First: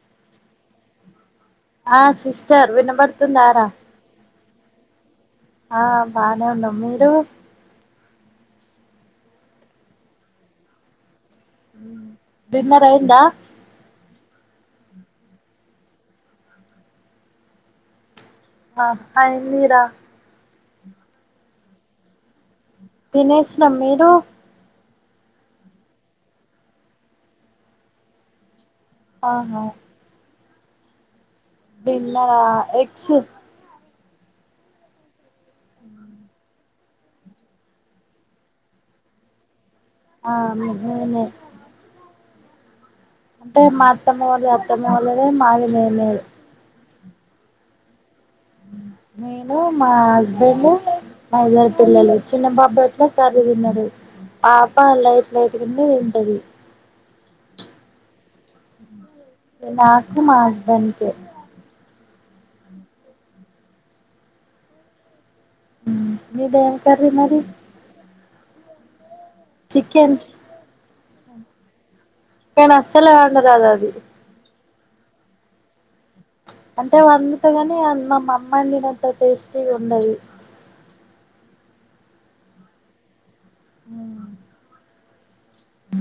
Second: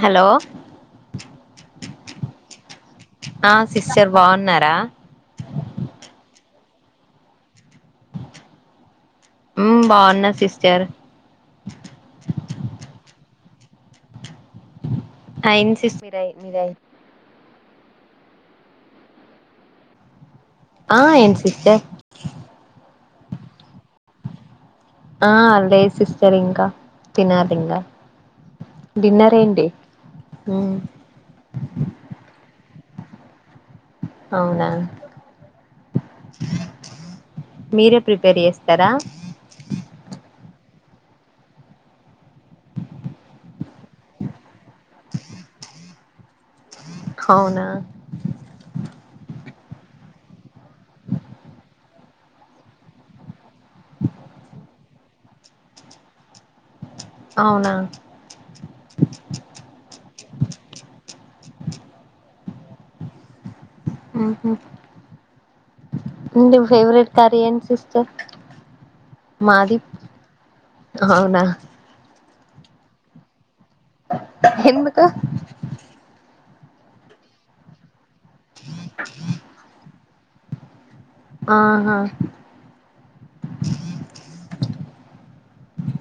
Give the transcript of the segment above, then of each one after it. Hello ఆ sister వినబడ్ ఆ సిస్టర్ బాగున్నార్ టా ఆ బానే ఉన్నాం మీరూ మ్ బాగున్న సిస్టర్ డిన్నర్ అయిందా అయింది సిస్టర్ మీరయి మి ఆ అయిందిరా ఆ ఏంటి సిస్టర్ తినేసినం మీరూ ఆ లేద్ సిస్టర్ ఇంకా తినాలింగా డిన్నర్ ఆహా ఏంటి ఆ డిన్నరా ఎగ్స్ అవునా ఆ మీరే ప్రిపేర్ చేస్తారా ఆ మే నేనే అంటే మా అత్తమ్మ వాళ్ళది అత్తమ్మ వాళ్ళదే మది మేమే అవునా నేను మా హస్బెండ్ మా ఇద్దరు పిల్లలు చిన్న బాబాట్ల వినరు ఆ ప లైట్ లైట్గనే తింటది. అవునా నాకు మా హస్బండ్కే ఆహ నీ మీదేం కర్రీ ఫేవ్రెట్ కరీ మరి ఏంటి సిస్టర్ మాది చికెన్ అవునా కని అస్సలే వండరాద్ అది ఎందుకు అంటే వండుత గని అం మా అమ్మ అండినంత టేస్టీ ఉండది. ఆహా ఆ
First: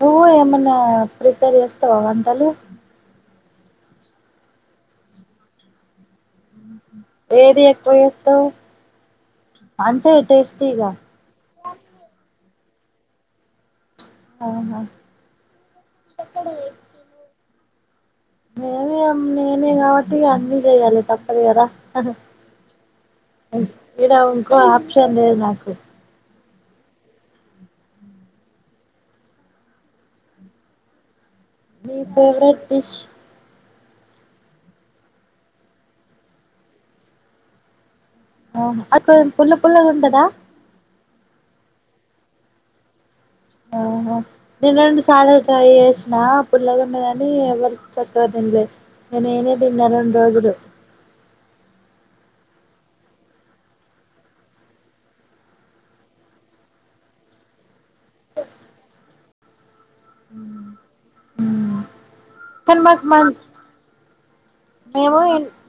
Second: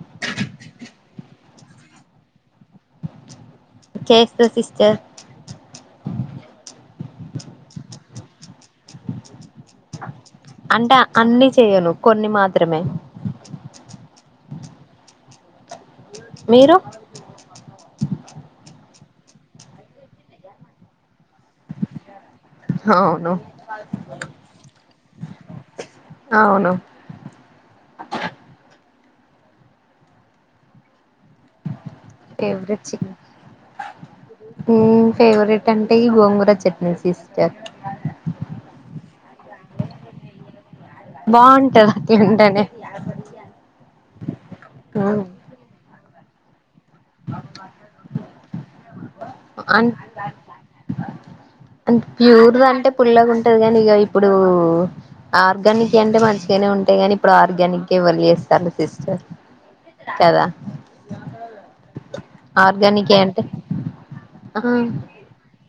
నువ్వు ఏమన్నా ప్రిపేర్ చేస్తావా వంటలు చేస్తా సిస్టర్ ఏది ఎక్కువ చేస్తవ్ అంటే టేస్టీగా అంటే అన్ని చేయను కొన్ని మాత్ర త్రమే ఆహా మీరు మేమ నేనే కాబట్టి అన్ని చేయాలి తప్పదుగద అవును ఇడ ఉంకో ఆప్షన్ లేదు నాకు అవును మీ ఫేవరెట్ డిష్ ఫేవరెట్ అంటే ఈ గోంగూర చట్నీ సిస్టర్ ఓ అక్క పుల్ల పుల్లగుంటదా బాగుంటది తింటేనే ఓహో నిన్నండు సార్లు ట్రై జెస్ నా అప్పుడు పుల్ల ఉండదని ఎవరు చక్కగా తినలేదు ఇ నేనే తిన్నా రెండు రోజులు అంత ప్యూర్ అంటే ఇ పుల్లాగా ఉంటది కానీ ఇగ ఇప్పుడు ఆర్గానిక్ అంటే మంచిగానే ఉంటాయి కానీ ఇప్పుడు ఆర్గానిక్ ఇవ్వాల చేస్తారు సిస్టర్ కదా కానీ మాకు ఆర్గానిక్కె మ అంటే ఆ మేము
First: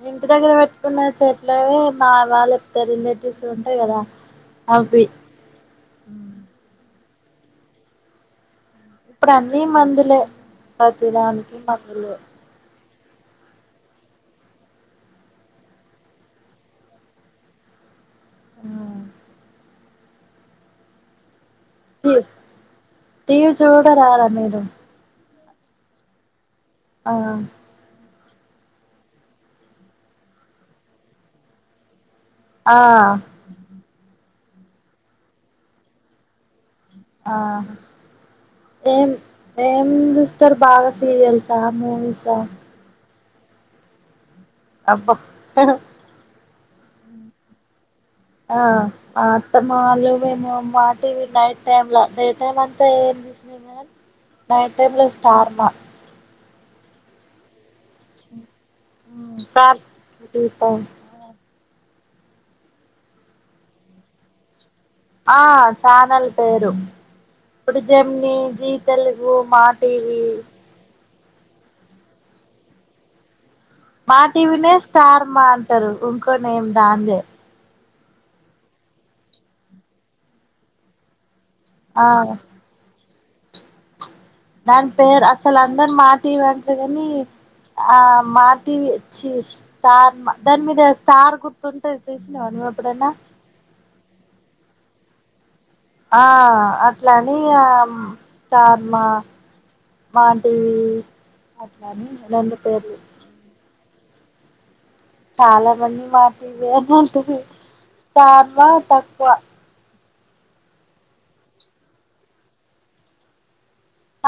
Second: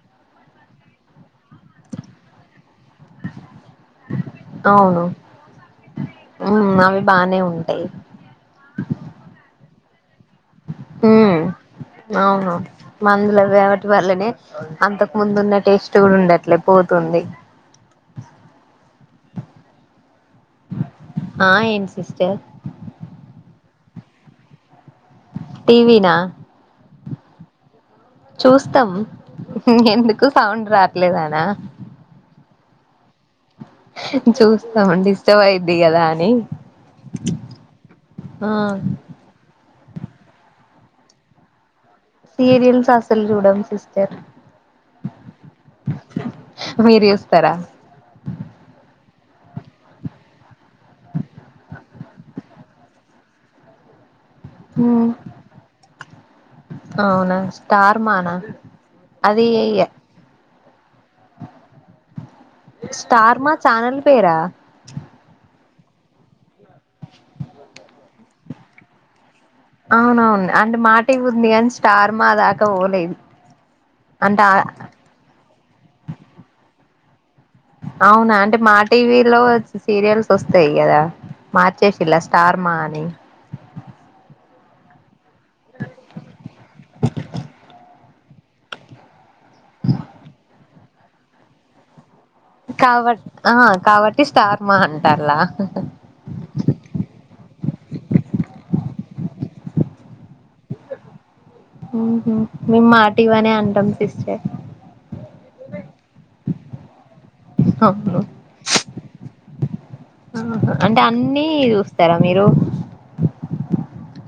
ఇంటి దగ్గర పెట్టుకున్న చెట్లవి మా వాళ్ళ ఇద్ద రిలేటివ్స్ ఉంటాయి కదా అవును అవి అవి బానే ఉంటాయి ఇప్పుడు అన్న మందులే ప్రతిదానికి మందులే అవును మందులు వేవటి వల్లనే అంతకు ముందు ఉన్న టేస్ట్ కూడా ఉండట్లే పోతుంది అవును ఆహా ఆ ఏంటి టీ సిస్టర్ టీవీ చూడరారా మీరు టీవీ నా ఆ చూస్తాం ఎందుకు సౌండ్ రాట్లేదానా ఆ చూస్తాం డిస్టర్బ్ అయిది కదా అని ఆ ఆ ఏం ఏం చూస్తారు బాగా సీరియల్సా మువీసా ల్ చూడం సిస్టర్ అబ్బ మీరు చూస్తరా ఆ మ అత్తమ్మ వాళ్ళు మేము మా టీవి నైట్ టైమ్ లో డే టైం అంతా ఏం చూసిన ఏమో గాని నైట్ టైమ్ లొ స్టార్ మా అవునా స్టార్ మానా మ్ అది కాల్ టు ఓ స్టార్ మా చానల్ పేరా ఆ చానల్ పేరు ఇప్పుడు జమిని జీతెల్ అవునవును అంటే మా టీవీ ఉంది గాని స్టార్ మాదాక పోలేదు మా అంటే టీవీనే స్టార్ మా అంటారు ఇంకో నేమ్ దాందే అవునా అంటే మా టీవీలో సీరియల్స్ వస్తాయి కదా ఆ మార్చేసిల్ల స్టార్ మా అని దాని పేరు అసలు అందరు మాటీవి అంట్రూ కని, ఆ మాటివి చి స్టార్ మ దాని మీద స్టార్ గుర్తుంటే కాబట్ ఆ కాబట్టి స్టార్ మ అన్ టాల ఆ అట్లని ఆ స్టార్ మా మాటివి ఉ హు మేమ్ మాటివి అనే అంటాం సిస్ చే చాలా మంది మాటివే అని అంటరు అవును స్టార్ మా తక్కువ ఆహా అంటే అన్నీ చూస్తారా మీరు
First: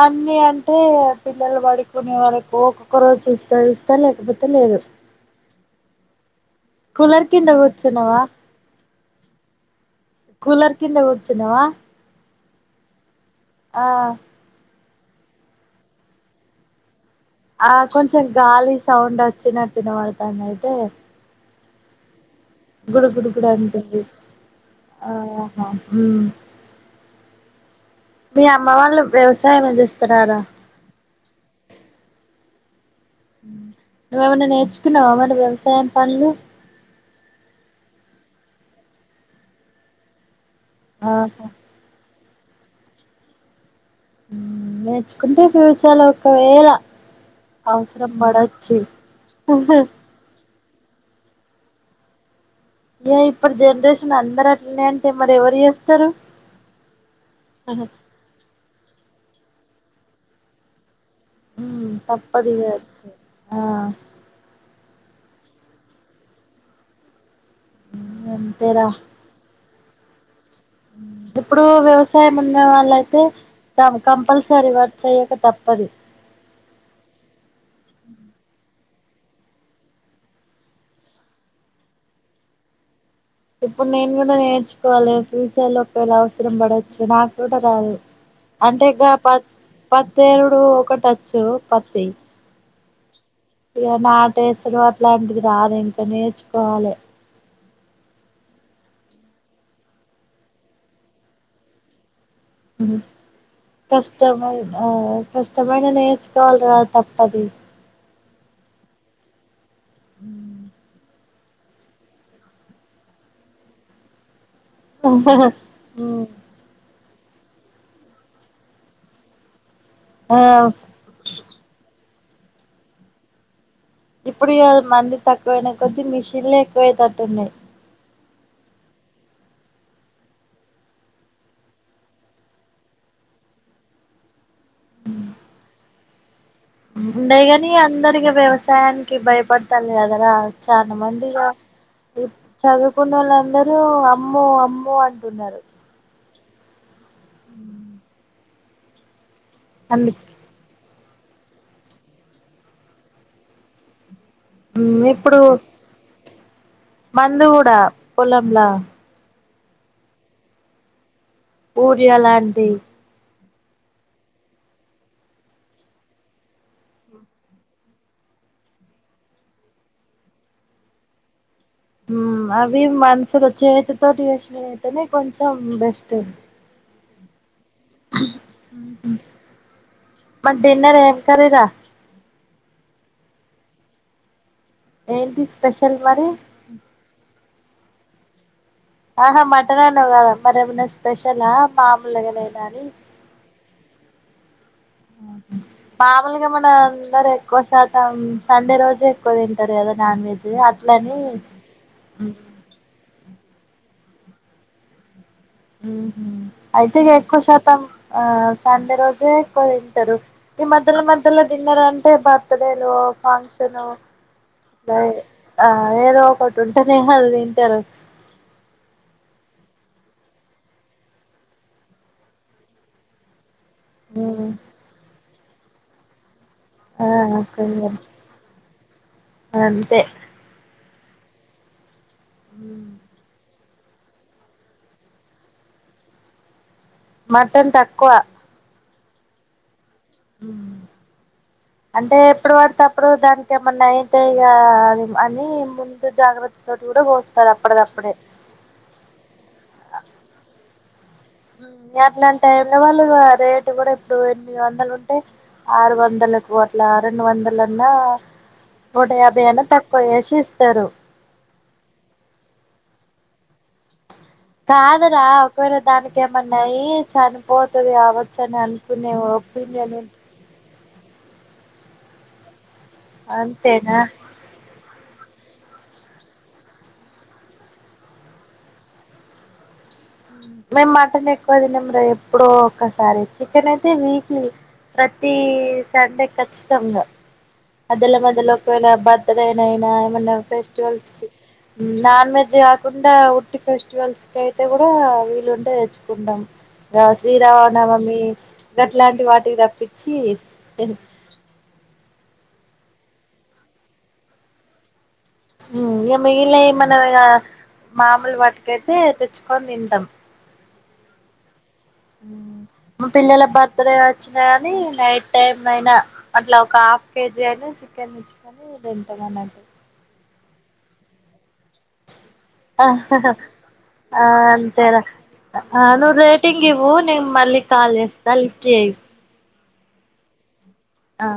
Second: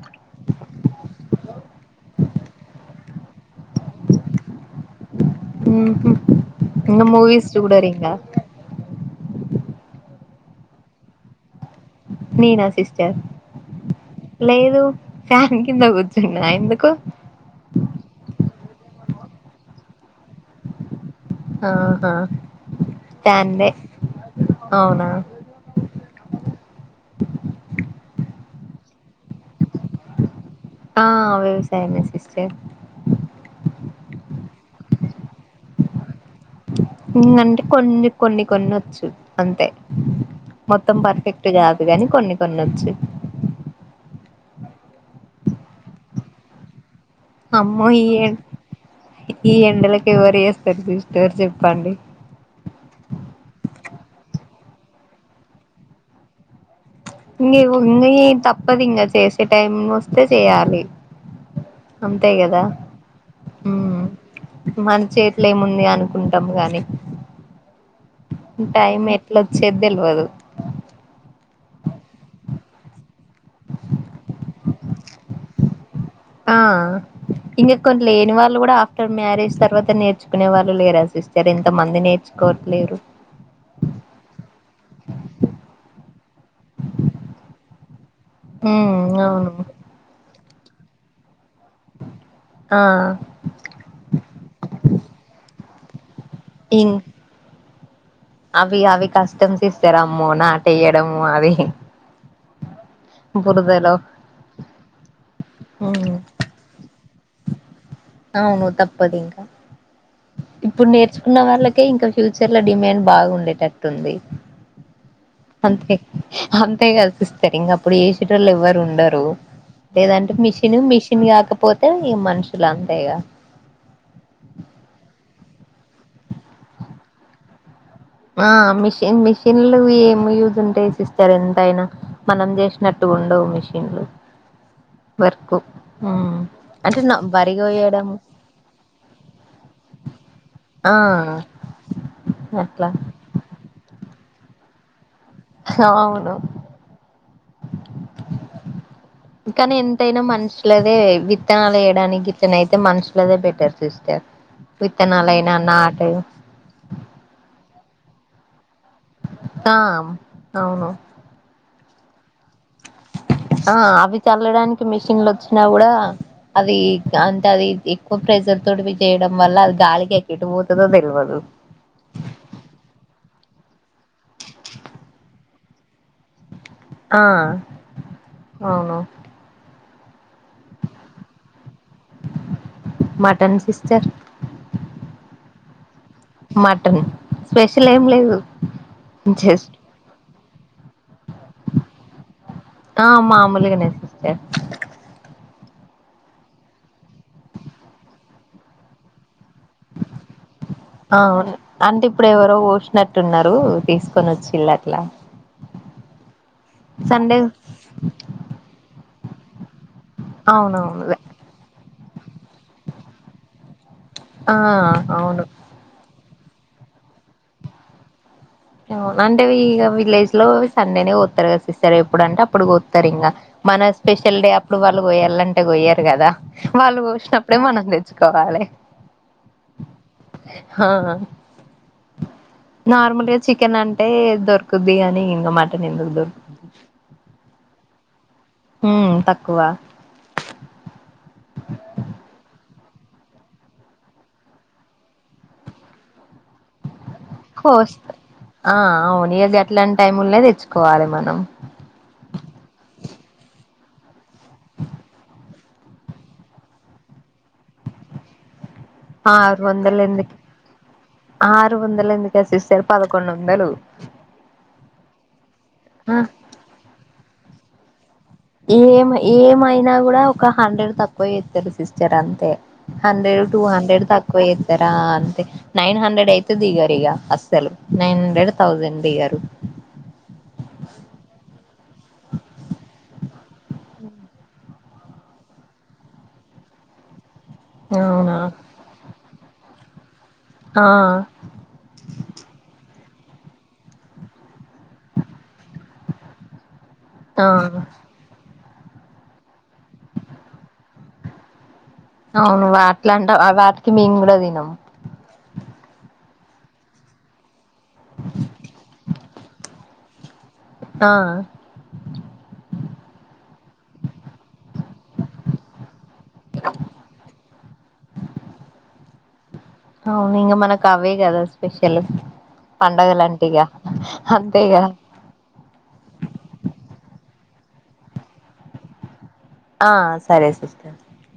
అన్ని అంటే పిల్లలు పడుకునే వరకు ఒక్కొక్క రోజు చూస్తా చూస్తా లేకపోతే లేదు ఉహూ కులర్ కింద కూచ్చున్నవా కూలర్ కింద కూచున్నావా నీనా సిస్టర్ ఆ లేదు ఫాన్ కింద కూర్చున్నా ఎందుకు ఆ కొంచెం గాలి సౌండ్ వచ్చినటు వినపడతాంది అయితే ఆహా గుడు గుడు గు ఫ్యాన్దే అంటంది అవునా ఆహా మీ అమ్మ వాళ్ళు వ్యవసాయం చేస్తారారా ఆ వ్యవసాయ మసిస్ చే. నువెమన్న నేర్చుకున్నావ మర్. ఊ అంటే కొన్నీ. కొన్ని కొనొచ్చు అంతే. మొత్తం ఆహా పర్ఫెక్ట్ గాదు గని కొన్ని. న నచ్చి. నేర్చుకుంటే ఫ్యూచర్ ఒకవేళ. అమ్మో ఈ అవసరం ఎ పడొచ్చు ఈ ఎండలకి ఎవరు యెస్. సరిపిష్టార్ చెప్పండి. యే ఇప్పుడు జనరేషన్ అందర అట్లనే అంటే మరి ఎవరు యేస్తారు. నీవు ని తప్పదింగా చేసు. టైం వస్తే చేయాలి. అంతే కదా తప్పదిగా ఆ. మన్ చేతిల్ ఏముంది అనుకుంటాం గానీ. అంతేరా టైమ్ ఎట్లు. ఇచ్చేద్ దేవువదు. ఇప్పుడు వ్యవసాయం ఉన్న వాళ్ళ అయితే, క కంపల్సరీ వర్క్ చేయ్యక తప్పది. ఆ ఇంకా కొన్ని లేని వాళ్ళు కూడా. మ్యారేజ్ తర్వాత నేర్చుకునే వాళ్ళు లేరా సిస్టర్ ఎంతమంది నేర్చుకోవట్లేరు. ఇప్పుడు నేను కూడా నేర్చుకోవాలే ఫ్యూచర్ లో ఒకేళ అవసరం పడొచ్చు, నాకు కూడ రదు, అంటే గ ఉమ్ ప అవును పెత్తేరుడు. ఇప్పుడు ఒకటచ్చు పత్తి. ఆ. ఇగ నాటేసుడు అట్లాంటిది రాదు ఇంకనే. ఇం ర్చుకోవాలె. అవి అవి కస్టమ్ సిస్టర్ అమ్మో నాటే ఎయ్యడము అవి. బురదలో కష్టమ్ ఐ అ కష్టమైన ఉమ్ నేర్చుకోవాలి రా. తప్పది. అవును తప్పదింకా. ఇప్పుడు నేర్. నేర్చుకున్న వాళ్ళకే ఇంకా ఫ్యూచర్ లో డిమ్యాండ్ బాగా ఉండేటట్టుంది. అంతె ఉమ్ అంతె గాద. పిస్తారు ఇంక అప్పుడు చేసేటోళ్లు ఎవ్వరు ఉండరు. లేదంటె ఆ మిషన్ మిషిన్ కాకపోతే. ఈ మనుషులు అంతేగ. ఇప్పుడు ఇయాళ మంది తక్కువయిన కొద్ది మిషిన్లే ఎక్కువయ తట్టున్నాయ్. ఆ మిషన్ మిషన్లు ఏం యూజ్ ఉంటయి సిస్టర్ ఎంతయిన మనం జెసినట్టు ఉండవు మిషన్లు. వర్కు హు. ఉండె గాని అందరికి వ్యవసాయానికి బయపడతారు కదరా చాలా ఆ మంది ఇగ అట్లా చదువుకున్న వాళ్ళందరూ అమ్మో అమ్మో అని అవును అ కాని ఎంతైన మనుషులే క అంటే విత్తనాలు యేయడానికి ఇట్నే అయితె మనుషులె బెటర్ సిస్టర్ విత్తనాలైన నాటు మందుగుడా పొలంలా ఆ అవును బూరియాలాంటి ఆ అవి చల్లడానికి మిషిన్లోచ్చినా గూడ అది అంటె అది ఎక్కువ ప్రెజర్ తోటి చేయడం వల్ల అది గాలికి ఎక్కిటి పోతుందో తెల్వదు ఉ అవి మనుషుల చేతితోటి యేసినవి అయితేనె కొంచెం బెస్ట్ ఆ అవును మరి డిన్నర్ ఏం కర్రీ రా మటన్ సిస్టర్ ఏంటి స్పె మటన్ స్పెషల్ ఏం లేదు ఉ ఆహా మటన్ అన్నావు కదా మర ఏమైన స్పెషలా మామూలుగానె నా ఆ మామూలిగనె ఎ మాములుగా మనందరు ఎక్కువ శాతం సండే రోజే త తింటారు కదా నాన్ వెజ్ అట్లని హు టున్నారు తీసుకొని వచ్చిళ్ళు అట్లా ఉహు అయితె ఎక్కువ సండే శాతం ఆ సండె రోజె ఎక్కువ దింటరు ఇప్పుడు మధ్యల అవునవును మధ్యలో తిన్నరంట అంటే బర్త్డేలో ఫంక్షనో ఆ అ అవును ఆ ఏదో ఒక ఒక ంటేనేమో అది తింటారు అ ఇగ విలేజ్ లో సండేనే పోతారు కదా సిస్టర్ ఎప్పుడు అంటే అప్పుడుకి పోస్తారు ఇంకా మన స్పెషల్ డే అప్పుడు వాళ్ళు పోయాలంటే అంటే గొయ్యరు గదా వాళ్ళు ఆ గోషినప్పుడే మనం దెచ్చుకోవాలె అంతే హా నార్మల్ చికెన్ అంటే దొరుకుద్ది గాని ఇంగ మటన్ ఎందుకు దొరుకుద్ది మటన్ తక్కువ ఉమ్ తక్కువ అంటే ఎప్పుడు పడితేప్పుడు దానికి ఏమన్నా అయితే ఇగ అని ముందు జాగ్రత్త తోటి కూడా కోస్ కోస్త్ ఆ అవును ఇగ గట్లాంటి టైంల్నే తెచ్చు కోవాలే మల్ మ్ అట్లాంటైంల్లా వాళ్ళిగ రేటు కూడా ఇప్పుడు ఎనిమిది వందలు ఉంటే ఆరు వందల అట్ల రెండు వందలన్నా నూట యాభై ఆరు అన్నా వందల తక్కువ చేసి ఎందుకే, ఇస్తారు ఆరు వందల ఎందుకేసిస్తారు పదకొండు వందలు కాదురా ఒకవేళ ఆ దానికేమన్నయ్యి చనిపో తది యావత్ ఏం ఏమైనా కూడా ఒక హండ్రెడ్ తక్కువ చేస్తారు సిస్టర్ అంతే హండ్రెడ్ టూ అంతేనా హండ్రెడ్ తక్కువ చేత్తరు ఆ అంతే నైన్ హండ్రెడ్ అయితే దిగారు ఇగ అస్సలు నైన్ హండ్రెడ్ థౌజండ్ దిగారు మేమ్ మటన్ ఎక్కువ తినము రా ఎప్పుడో ఒకసారి చికెన్ అయితే వీక్లీ ప్రతి సండే ఖచ్చితంగా అదలా అవునా బదలోకన బ దేనైనా ఏమన్న ఆ ఫెస్టివల్స్కి నాన్ వెజ్ కాకుం డ ఉట్టి ఫెస్టివల్స్కైయితే కూడా వీలుం తెచ్చుకుంటాం ఆ శ్రీరామనవమి గట్లాంటి వాటికి తప్పిచ్చి అవును అట్లాంట వాటికి మేము కూడా తినము ఉమ్ ఇగ మిగిలినయ్ ఏమన్న ఇగా మాములు వాటికైతే తెచ్చుకొని తింటాం ఆ మా పిల్లల బర్త్ డే వచ్చినా కాని నైట్ టైమ్ అయినా అట్లా ఒక హాఫ్ కేజీ అయినా చికెన్ తెచ్చుకొని తింటాం అన్నట్టు అవును ఇంగ మనకు అవే కదా స్పెషల్ ఆ పండగలంటే ఇగ అంతేగా అంతే రా అ నువ్వు రేటింగ్ ఇవ్వు నేన్ మళ్ళి క్ కాల్ చేస్తా లిఫ్ట్ చేయి ఆ సరే స ఆ